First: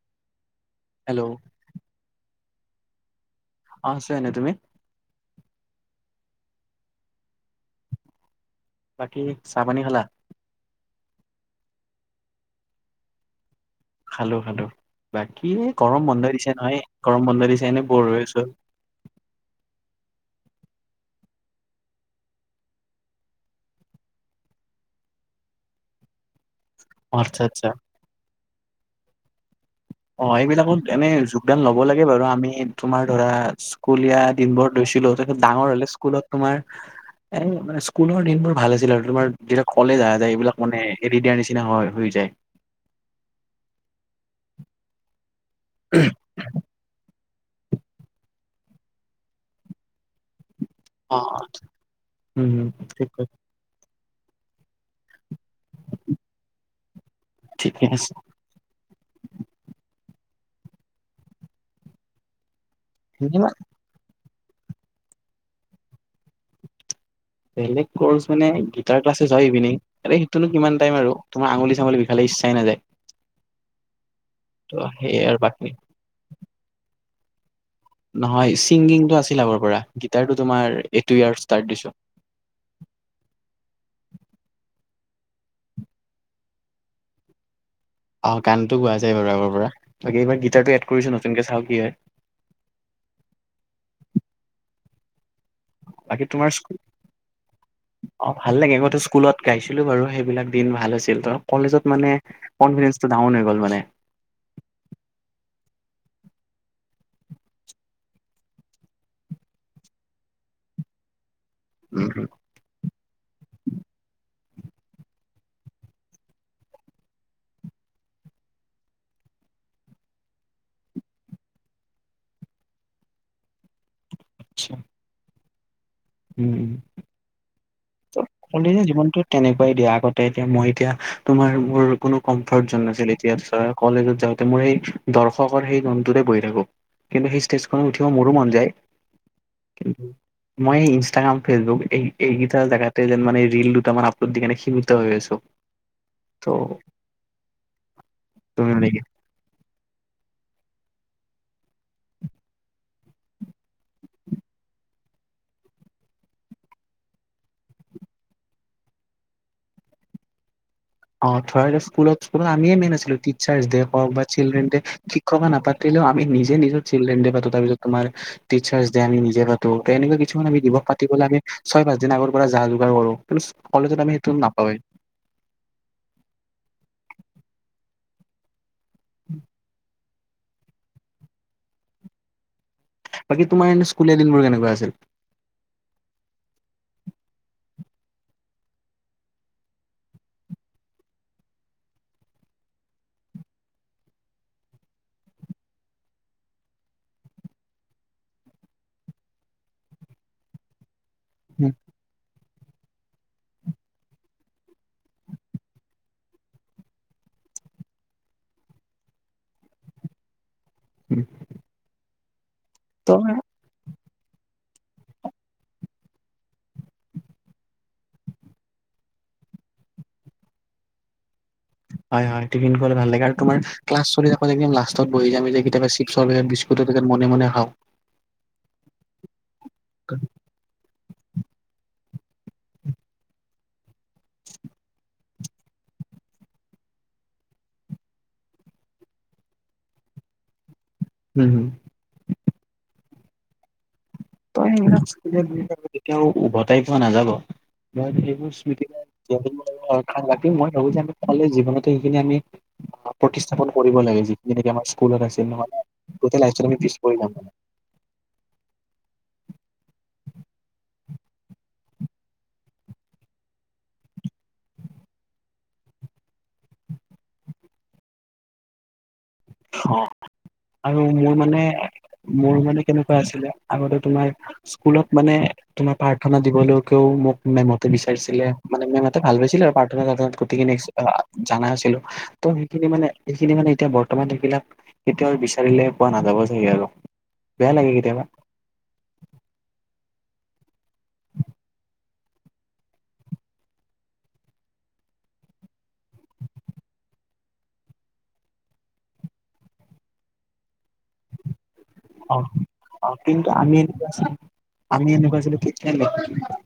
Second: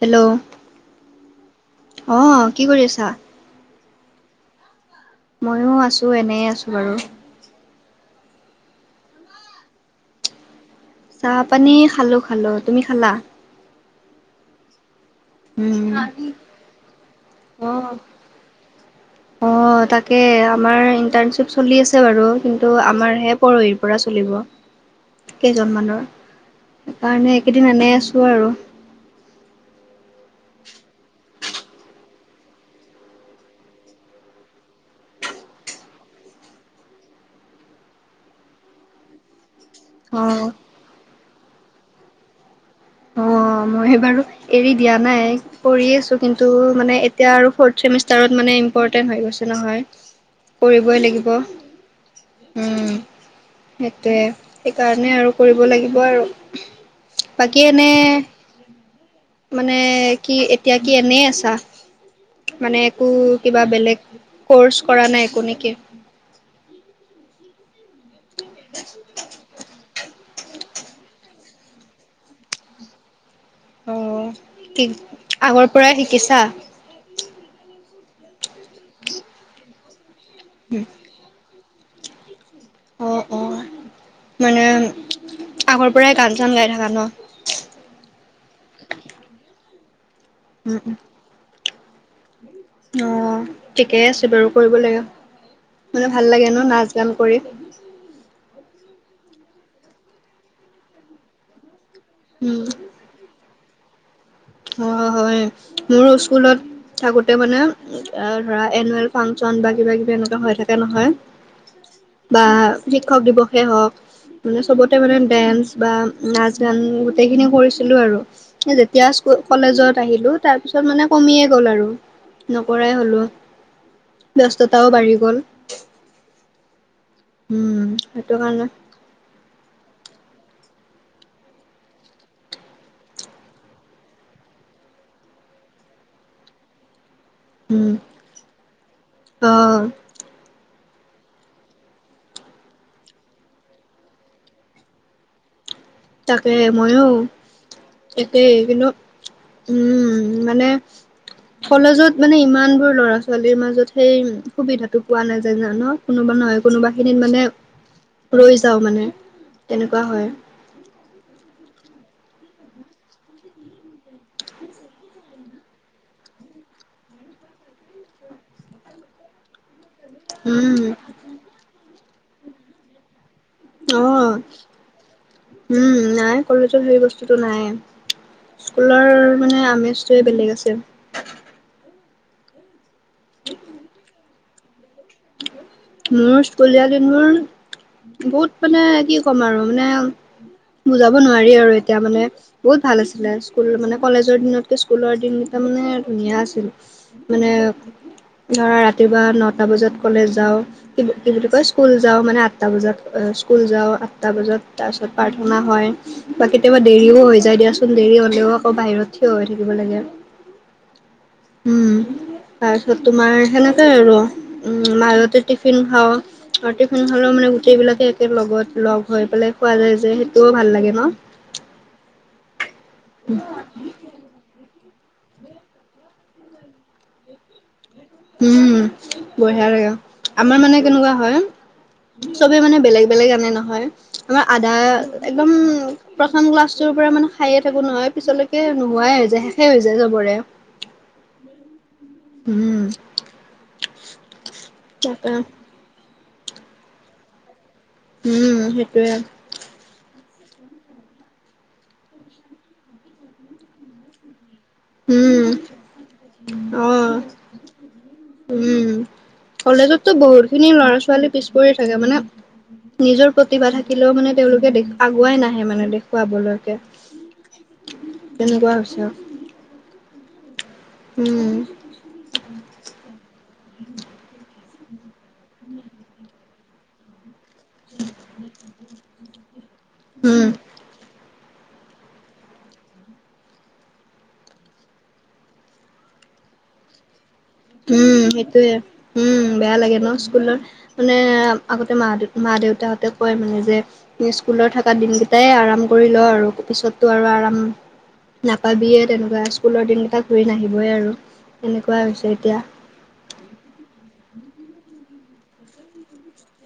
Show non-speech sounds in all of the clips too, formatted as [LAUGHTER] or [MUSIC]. Hello! Hello! অঁ, কি কৰি আছা? আছো এনেই, তুমি? ময়ো আছোঁ, এনেই আছোঁ বাৰু। বাকী, চাহ-পানী খালা? চাহ-পানী খালো, খালো। তুমি খালা? খালো, খালো। বাকী এই গৰম বন্ধ দিছে নহয়, গৰম বন্ধ দিছে এনেই বৰ হৈ আছোঁ। অঁ। অঁ, তাকে আমাৰ ইণ্টাৰ্ণশ্বিপ চলি আছে বাৰু কিন্তু আমাৰহে পৰহিৰ পৰা চলিব। কেইজন মানৰ। সেইকাৰণে আচ্ছা আচ্ছা এইকেইদিন এনেই আছো আৰু। অ' এইবিলাকত এনেই যোগদান ল'ব লাগে বাৰু। আমি তোমাৰ ধৰা স্কুলীয়া দিনবোৰ লৈছিলোঁ। তাকে ডাঙৰ হ'লে স্কুলত তোমাৰ এ মানে, স্কুলৰ দিনবোৰ ভাল আছিল আৰু তোমাৰ যিবিলাক কলে যা যায় অঁ। এইবিলাক মানে এৰি দিয়াৰ নিচিনা হয় হৈ যায়। অ', মই বাৰু এৰি দিয়া নাই কৰি আছো কিন। টো মানে এতিয়া আৰু ফৰত চেমিষ্টাৰত মানে ইম্পৰ্টেন্ট হৈ গৈছে নহয়। কৰিবই অ লাগিব অ উম,। ঠিক কৈছা, সেইটোৱে সেইকাৰণে আৰু কৰিব লাগিব আৰু। ঠিকে কেনে। আছে মানে কি এতিয়া কি এনেই আছা মানে একো এনেবা কিবা বেলেগ। ক'ৰ্চ কৰা নাই একো নেকি। বেলেগ ক'ৰ্চ মানে গীতাৰ ক্লাছ। টো ছাই ভিনি এই সেইটোনো কিমান টাইম তোমাৰ আঙুলি চাঙুলি বিখালে ইচ্ছাই নাযায়। অ, ত' কি সেইয়ে আৰু আগৰ বাকী পৰাই শিকিছা। নহয় ছিংগিংটো আছিল আগৰ পৰা গিটাৰটো তোমাৰ এই ইয়াৰ ষ্টাৰ্ট দিছো। অ, অ, মানে আগৰ পৰাই গান চান গাই থাকা ন'। অঁ', গানটো গোৱা যায় বাৰু আগৰ পৰা বাকী এইবাৰ গীটাৰটো উম, এড উম। কৰিছোঁ নতুনকে চাওঁ কি হয়। অ', ঠিকেই আছে বাৰু কৰিব লাগে। মানে ভাল বাকী লাগে তোমাৰ ন' নাচ গান কৰি। অ', ভাল লাগে আগতো স্কুলত গাইছিলো বাৰু সেইবিলাক দিন ভাল হৈছিল ত' কলেজত মানে। উম, কনফিডেন্স টো ডাউন হৈ গ'ল মানে। অ', হয় মোৰ স্কুলত থাকোতে মানে। এ ধৰা এনুৱেল ফাংচন বা কিবা কিবা এনেকুৱা হৈ থাকে নহয়। উম, [INAUDIBLE] বা শিক্ষক দিৱসেই হক। মানে চবতে মানে দেইঞ্চ বা নাচ গান গোটেইখিনি কৰিছিলো আৰু। এ যেতিয়াছ। কলেজত আহিলো তাৰ পিছত মানে কমিয়ে গ'ল আৰু নকৰাই হ'লো। ব্যস্ততাও বাঢ়ি গ'ল। উম, উম উম সেইটো কাৰণে। কলেজীয়া জীৱনটো। তেনেকুৱাই দিয়া আগতে এতিয়া মই এতিয়া তোমাৰ মোৰ কোনো কমফৰ্ট জন নাছিল এতিয়া চোৱা। কলেজত যাওঁতে মোৰ সেই দৰ্শকৰ সেই জন্তটোৰে বহি থাকো কিন্তু সি। [INAUDIBLE] উম উঠিব মোৰো মন যায় আহ কি মই ই। ষ্টাগ্ৰাম ফেচবুক এইকেইটা জেগাতে যেন মানে ৰল দুটা মান আপলোড দি কেনে সীমিত হৈ আছো। ত' তাকে ময়ো একেই তুমি মানে কিন্তু। কি উম, মানে। কলেজত মানে ইমান বোৰ ল'ৰা ছোৱালীৰ মাজত সেই সুবিধাটো পোৱা নাযায় ন। কোনোবা নহয় কোনোবা খিনিত মানে ৰৈ যাও মানে তেনেকুৱা হয়। অ থৰা স্কুলত আমিয়ে মেইন আছিলো টিচাৰ্চ ডে হওক বা চিল্ড্ৰেন ডে। [INAUDIBLE] নাপাতিলেও আমি নিজে নিজৰ চিলড্ৰেন পাতো তাৰপিছত তোমাৰ। টিচাৰ্চডে আমি নিজে পাতো তে এনেকুৱা কি। ছুমান আমি দিৱস উম। পাতিবলৈ আমি ছয় পাঁচ দিন আগৰ পৰা যা যোগাৰ কৰো এজ কলেজত আমি অ', সেইটো নাপাওঁৱে। উম নাই কলেজত সেই বস্তুটো নাই। স্কুলৰ মানে আমেজটোৱে বেলেগ আছে। বাকী তোমাৰ এনে স্কুলীয়া দিনবোৰ কেনেকুৱা আছিল। মোৰ স্কুলীয়া দিনবোৰ। বহুত মানে কি কম আৰু মানে বুজাব নোৱাৰি আৰু এতিয়া মানে। বহুত ভাল আছিলে স্কুল মানে কলেজৰ দিনতকে স্কুলৰ দিনকেইটা মানে ধুনীয়া আছিল। মানে ধৰা ৰাতিপুৱা নটা বজাত- কলেজ যাওঁ কি কি বুলি কয় স্কুল যাওঁ মানে- আঠটা বজাত স্কুল যাওঁ, আঠটা বজাত তাৰ পিছত প্ৰাৰ্থনা হয়। বা কেতিয়াবা দেৰিও হৈ যায় দিয়াচোন, দেৰি হলেওঁ আকৌ বাহিৰত থিয় হৈ থাকিব লাগে। উম। উম তাৰপিছত তোমাৰ সেনেকৈ আৰু উম মাজতেই টিফিন খাওঁ। আৰুতো টিফিন খালেই মানে গোটেই বিলাকে একে লগত লগ হৈ পেলাই খোৱা যায় যে সেইটোও ভাল লাগে ন। হয় হয় টিফিন খোৱাটো ভাল লাগে আৰু তোমাৰ ক্লাচ চলি থাকোতে- এদিন লাষ্টত বহিলে আমি যে কেতিয়াবা চিপছৰ, পেকেট বিস্কুটৰ পেকেট মনে মনে খাওঁ। উম বঢ়িয়া লাগে। [INAUDIBLE] আমাৰ মানে কেনেকুৱা হয়, চবেই মানে বেলেগ বেলেগ আনে নহয়। আমাৰ আদাৰ- একদম- প্ৰথম ক্লাছটোৰ পৰা মানে খায়েই থাকো নহয় পিছলৈকে নোহোৱাই হৈ যায়, শেষেই হৈ যায় চবৰে। উম। উম। তই তাকে তেতিয়াও উভতাই পোৱা নাযাব। মই সেইবোৰ উম, স্মৃতিবোৰ সেইটোৱে বহুত ভাল পাওঁ। বাকী মই ভাবো যে আমি সকলে জীৱনতো সেইখিনি আমি প্ৰতিষ্ঠাপন কৰিব লাগে, যিখিনি নেকি আমাৰ- মনত উম, আছে নহয়, আমি পিছ অ'। পৰি যাম। উম কলেজতো বহুত খিনি লৰা ছোৱালী পিছ পৰি থাকে। মানে- নিজৰ প্ৰতিভা থাকিলেও মানে তেওঁলোকে দেখুৱাবই নাহে মানে দেখুৱাবলৈকে। কেনেকুৱা হৈছে? অঁ আৰু মোৰ উম, মানে মোৰ মানে- কেনেকুৱা আছিলে আগতে তোমাৰ স্কুলত মানে তোমাৰ প্ৰাৰ্থনা দিবলৈকেও মোক- মেমহঁতে বিচাৰছিলে মানে মেমহঁতে ভাল পাইছিলে আৰু পাৰ্থনা লগাওতে উম, গোটেই খিনি আছিলে। অঁ জানা নাছিলো, তো সেইখিনি মানে সেইখিনি মানে এতিয়া - বর্তমান সেইবিলাক কেতিয়াও বিচাৰিলে পোৱা নাযাব চাগে আৰু। বেয়া লাগে কেতিয়াবা উম সেইটোয়ে, উম বেয়া লাগে ন স্কুলৰ- মানে আগতে মা দে, মা দেউতাহঁতে কয় মানে যে- স্কুলত থকা দিনকেইটাই আৰাম কৰি ল আৰু পিছত তো আৰু আৰাম- নাপাবিয়ে তেনেকুৱা স্কুলৰ দিনকেইটা ঘূৰি নাহিবই আৰু এনেকুৱা- হৈছে অঁ এতিয়া অঁ কিন্তু আমি এনেকুৱা আছিলো, এনেকুৱা আছিলো কেতিয়াও নিপিন্ধো-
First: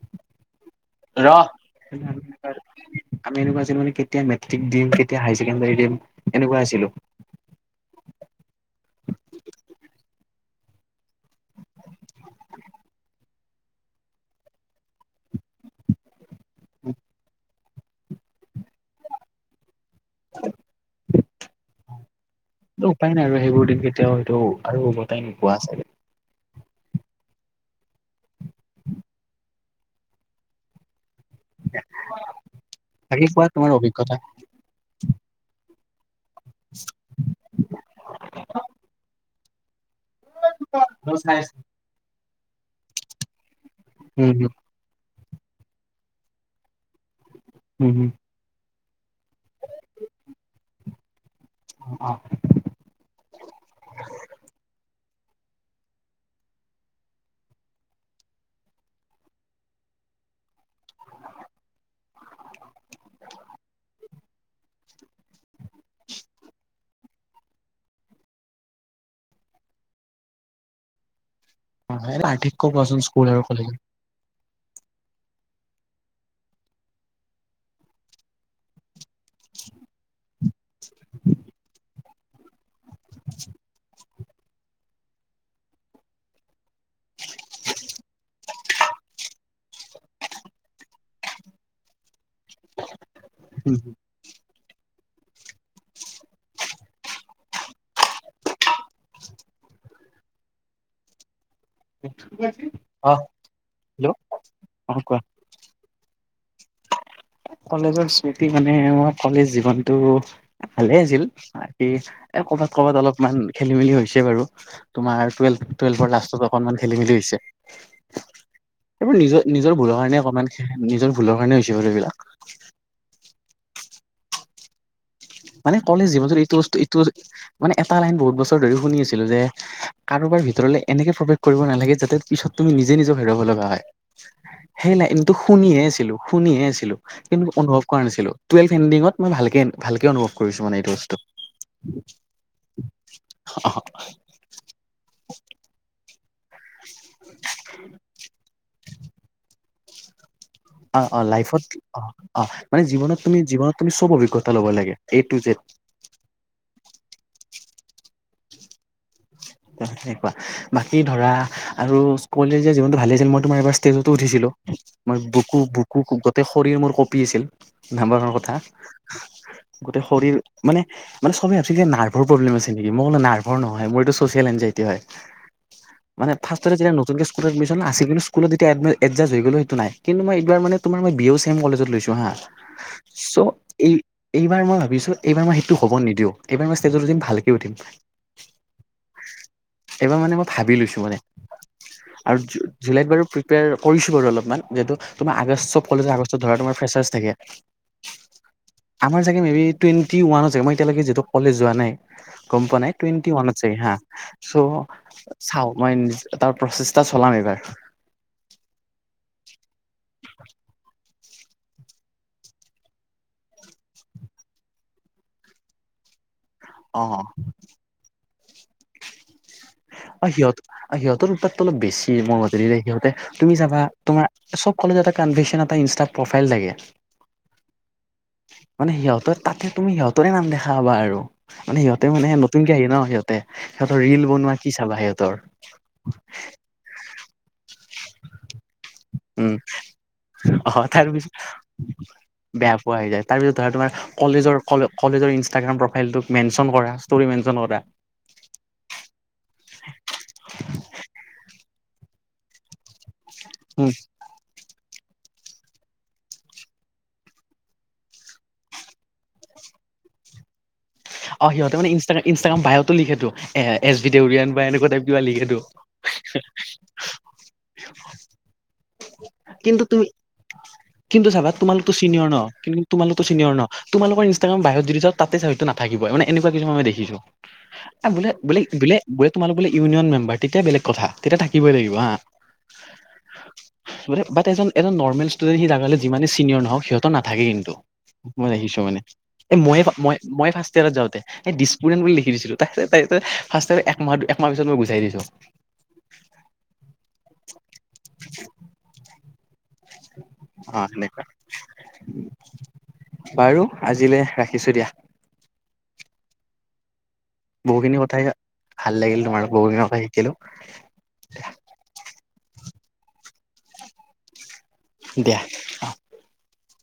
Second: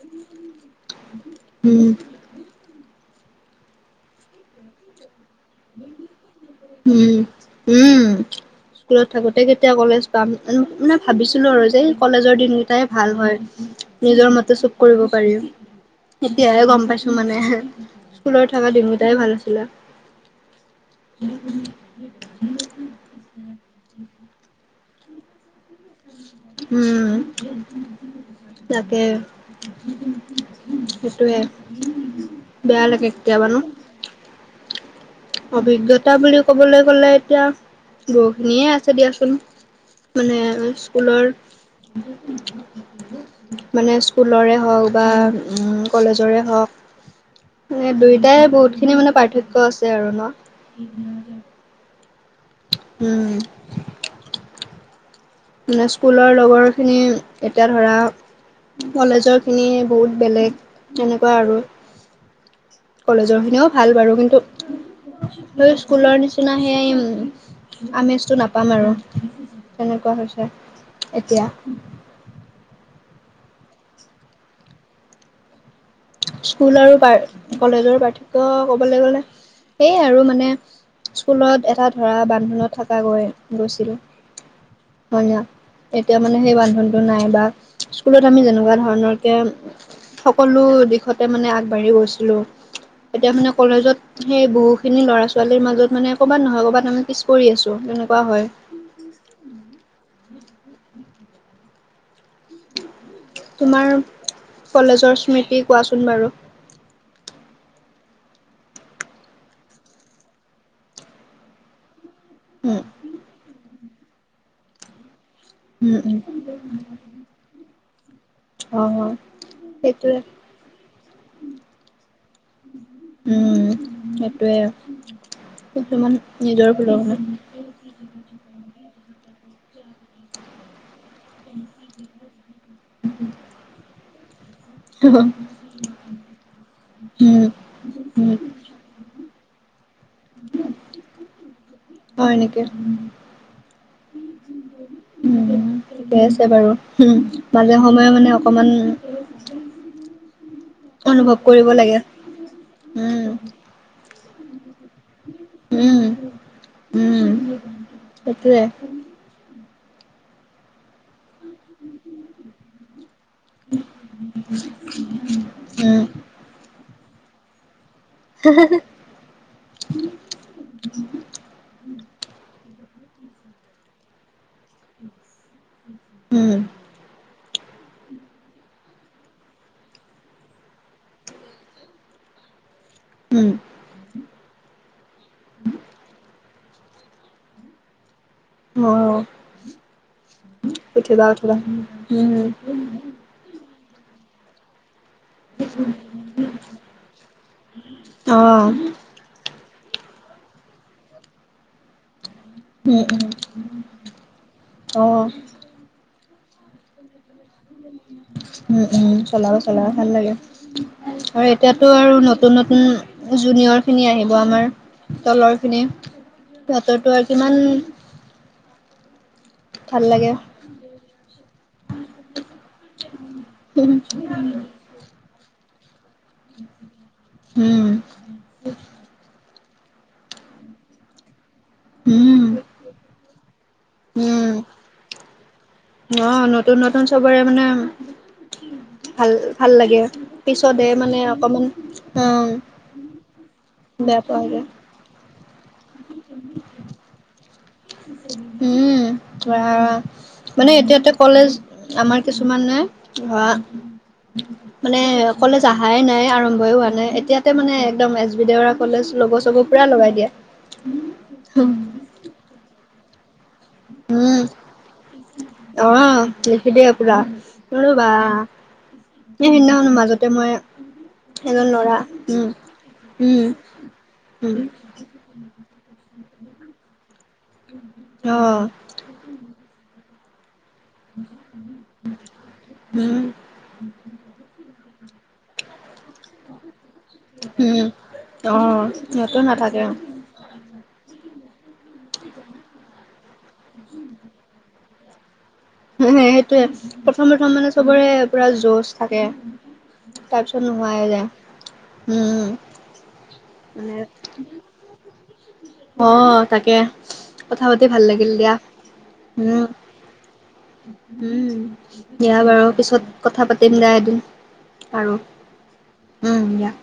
ৰহ, উম। আমি এনেকুৱা আছিলো মানে কেতিয়া মেট্ৰিক দিম, কেতিয়া- কেতিয়া হাই ছেকেণ্ডাৰী দিম এনেকুৱা আছিলোঁ। উম, উম। স্কুলত থাকোতে কেতিয়া কলেজ পাম মানে ভাবিছিলো আৰু যে কলেজৰ দিনকেইটাই ভাল হয়। নিজৰ মতে চব কৰিব পাৰি। এতিয়াহে গম পাইছো মানে স্কুলত থকা দিনকেটাই ভাল আছিলে। [UNINTELLIGIBLE] উম। উপায় নাই আৰু সেইবোৰ দিন কেতিয়াও হয়টো আৰু ওভতাই নোপোৱা চাগে। উম তাকে। সেইটোয়ে, বেয়া লাগে কেতিয়াবা ন। কথা। অভিজ্ঞতা বুলি ক'বলৈ গলে এতিয়া বহুখিনিয়ে আছে দিয়াচোন। মানে স্কুলৰ। মানে উম স্কুলৰে হওক বা উম কলেজৰে হওক। ম হম দুয়োটাই বহুত খিনি মানে পাৰ্থক্য আছে আৰু ন। অৱ অৱ। উম। মানে স্কুলৰ লগৰখিনি এতিয়া ধৰা কলেজৰ খিনি বহুত বেলেগ তেনেকুৱা আৰু। কলেজৰ খিনিও ভাল বাৰু কিন্তু স্কুলৰ নিচিনা সেই আমেজটো নাপাম আৰু তেনেকুৱা হৈছে এতিয়া। হে পাৰ্থক্য কোৱাচোন স্কুল আৰু কলেজৰ? স্কুল আৰু প কলেজৰ পাৰ্থক্য ক'বলৈ গ'লে সেই আৰু মানে স্কুলত এটা ধৰা বান্ধোনত থকা গৈ গৈছিলোঁ। হয় ন এতিয়া মানে সেই বান্ধোনটো নাই বা স্কুলত আমি যেনেকুৱা ধৰণৰ কে সকলো দিশতে মানে আগবাঢ়ি গৈছিলো। এতিয়া মানে কলেজত সেই বহুখিনি ল'ৰা ছোৱালীৰ মাজত মানে ক'ৰবাত নহয় ক'ৰবাত আমি পিছ পৰি কৰি আছোঁ, তেনেকুৱা হয়। [UNINTELLIGIBLE] অ তোমাৰ হেল্ল' অ কলেজৰ কোৱা স্মৃতি কোৱাচোন বাৰু? কলেজৰ স্মৃতি মানে মই কলেজ জীৱনতটো ভালে আছিল। এ কৰ'বাত উম ক'ৰবাত অলপমান খেলি মেলি হৈছে বাৰু তোমাৰ টুৱেলভ উম টুৱেল্ভৰ উম লাষ্টত অকণমান খেলি মেলি হৈছে। অ অ এইবোৰ নিজৰ নিজৰ ভুলৰ সেইটোৱে কাৰণে অকমান নিজৰ ভুলৰ কাৰণে হৈছে বাৰ এইবিলাক। উম সেইটোৱে। মানে কলেজ কিছুমান জীৱনটো নিজৰ এইবস্ত ভুলৰ ইটো কাৰণে মানে এটা লাইন বহুত বছৰ ধৰি শুনি আছিলো যে কাৰোবাৰ ভিতৰলে এনেকে প্ৰৱেশ কৰিব নালাগে যাতে পিছত তুমি নিজে নিজৰ হেৰোবাৱ লগা হয়। হেই নাইনটো শুনিয়ে আছিলো শুনিয়ে আছিলো উম কিন্তু অনুভৱ কৰা উম নাছিলোঁ। টুৱেভ এনডিংত মই ভালকে ভালকে অনুভৱ কৰিছো মানে এইটো বস্তু। হয় নেকি উম, ঠিকে আছে বাৰু উম মাজে সময়ে মানে অকমান অ অ অনুভৱ লাইফত কৰিব অ লাগে। অ মানে জীৱনত উম, তুমি জীনত তুমি সব অভিজ্ঞতা ল'ব লাগে এ টু জেট। উম, উম, সটোৱে। সনেকুৱা বাকী ধৰা আৰু কলেজীয়া জীৱনতটো ভালে আছিল মই তোমাৰ এবাৰ ষ্টেজতো উঠিছিলো। মই বুকু বুকু উম, গোটেই শৰীৰৰ মোৰ কঁপি আছিল। [UNINTELLIGIBLE] কথা গোটেই শৰীৰ মানে মানে চবেই ভাবছিল নাৰ্ভৰ প্ৰব্লেম আছে নেকি? মই বলো নাৰ্ভৰ নহয়। মোৰ এইটো চচিয়েল এনজাইটি হয়। মানে উম, ফাচততে যেতিয়া নতুনকে স্কুলত এডমিচন আছিল, স্কুলত এ এডজা হৈ গ'ল সেইটো নাই। কিন্ত মই এইবাৰ মে তোমাৰই বি এ ছেম কলেজত লৈছো হা। [UNINTELLIGIBLE] চ' এই এইবাৰ মই ভাবিছো এইবাৰ মই সেইটো হ'ব নিদিও। এইবাৰ মই ষ্টেজতটো দিম ভালকে উঠিম। অ', এইবাৰ মানে মই ভাবি লৈছো মানে উঠিবা উঠিবা আৰু উম, জু জুলাইত বাৰু প্ৰিপেয়াৰ কৰিছোঁ বাৰু অলপমান যিহেতু, তোমাৰ আগষ্ট চব কলেজ আগষ্টত ধৰা তোমাৰ ফ্ৰেচাৰছ থাকে। অ', আমাৰ চাগে মেবি টুৱেটি ওৱানত চাগে মই এতিয়ালৈকে যিহেতু কলেজ যোৱা নাই গম পোৱা নাই উম, উম, টুৱেনটি ৱানত। চাগে হাঁ চ' অ', চাও মই তাৰ প্ৰচেষ্টা চলাম এইবাৰ। উম উম' চলাবা চলাবা ভাল লাগে। হয় এতিয়াতো আৰু নতুন নতুন জুনিয়ৰ খিনি আহিব আমাৰ। তলৰ খিনি অ সিঁহৰটো আৰু কিমান- ভাল অ লাগে সিহঁত সিহঁতৰ উপাতটো অলপ বেছি মোৰ মতে। সিহঁতে তুমি যাবা উম, তোমাৰ সব কলেজাতে কনভেচন এটা ইন্সটাট প্ৰফাইল থাকে। উম' মানে সিহঁতৰ তাতে তুমি সিহঁতৰে নাম দেখা হবা আৰু। মানে সিহঁতে মানে উম, নতুনকে আহে ন সিহঁতে সিহঁতৰ ৰিল উম, বনোৱা- কি চাবা সিহঁতৰ। তুন নতুন চবৰে মানে- ভাল উম ভাল লাগে অ পিছতহে তাৰ মানে পিছত অকমান অঁ। বেয়া পোৱা হৈ যায় তাৰপিছত ধৰা তোমাৰ কলেজৰ কলে কলেজৰ ইনষ্টাগ্ৰাম প্ৰফাইলটোক মেনশন কৰা ষ্ট'ৰি মেনশন কৰা। উম' ধৰা মানে এতিয়াতে কলেজ আমাৰ কিছুমানে ধৰা, - উম' মানে কলেজ আহাই নাই আৰম্ভই হোৱা নাই এতিয়াতে মানে একদম এছ বি দেৰত- কলেজ লগ চগ পুৰা লগাই দিয়া। অ সিহঁতে মানে ইনষ্টা ইনষ্টাগ্ৰাম বায়তো লিখেটো। এ এছ উম, ভিডিঅ'ৰিয়ান বা এনেকুৱা টাইপ কিবা লিখেটো। অ', লিখি দিয়ে পুৰা লবা সে কিন্তু সিদিনাখন তুমি মাজতে মই- কিন্তু চাবা এজন তোমালোকো ল'ৰা চিনিয়ৰ ন উম কিন্তু তোমালোকতো উম, চিনিয়ৰ ন, তোমোলোকৰ উম, ইনষ্টাগ্ৰাম বায়ত যদি যাও- তাতে চাওক এইটো নাথাকিবই মানে এনেকুৱা কিছু মই দেখিছো। আ বোলে বোলে অ', বোলে- বোলে তোমোলোক বোলে ইউন মেম্বাৰ, তেতিয়া বেলেগ কথা তেতিয়া থাকিবই লাগিব হাঁ। উম' বাত এজন এজন নৰ্মেল ষ্টুদেন্ট সি লাগিলে হ'লে যিমানে চিনিয়ৰ নহওক সিঁহত- ত নাথাকে কিন্তু উম, মই দেখিছো অ', মানে সিহঁতো এ মই নাথাকে। মই- মই ফাৰ্ষ্ট ইয়াৰত যাওঁতে দিছপুৰেন্ট বুলি লেখি দিছিলো তাপিছত, - তাইটো ফাৰ্ষ্ট ইয়াৰত একমাহ একমাহ পিছত মই বুজাই দিছো। সেইটোয়ে প্ৰথম প্ৰথম মানে চবৰে পুৰা যচ থাকে। তাপিছত অ নোহোৱা হৈ সেনেকুৱা যায়। বাৰু উম' উম' আজিলে ৰাখিছো দিয়া অঁ তাকে, কথা পাতি বহুখিনি ভাল কথাই লাগিল দিয়া, ভাল লাগিল তোমাৰ উম, বহুখিনি কথা শিকিলো। উম' দিয়া বাৰু পিছত কথা পাতিম দিয়া এদিন। আৰু দিয়া। উম' দিয়া।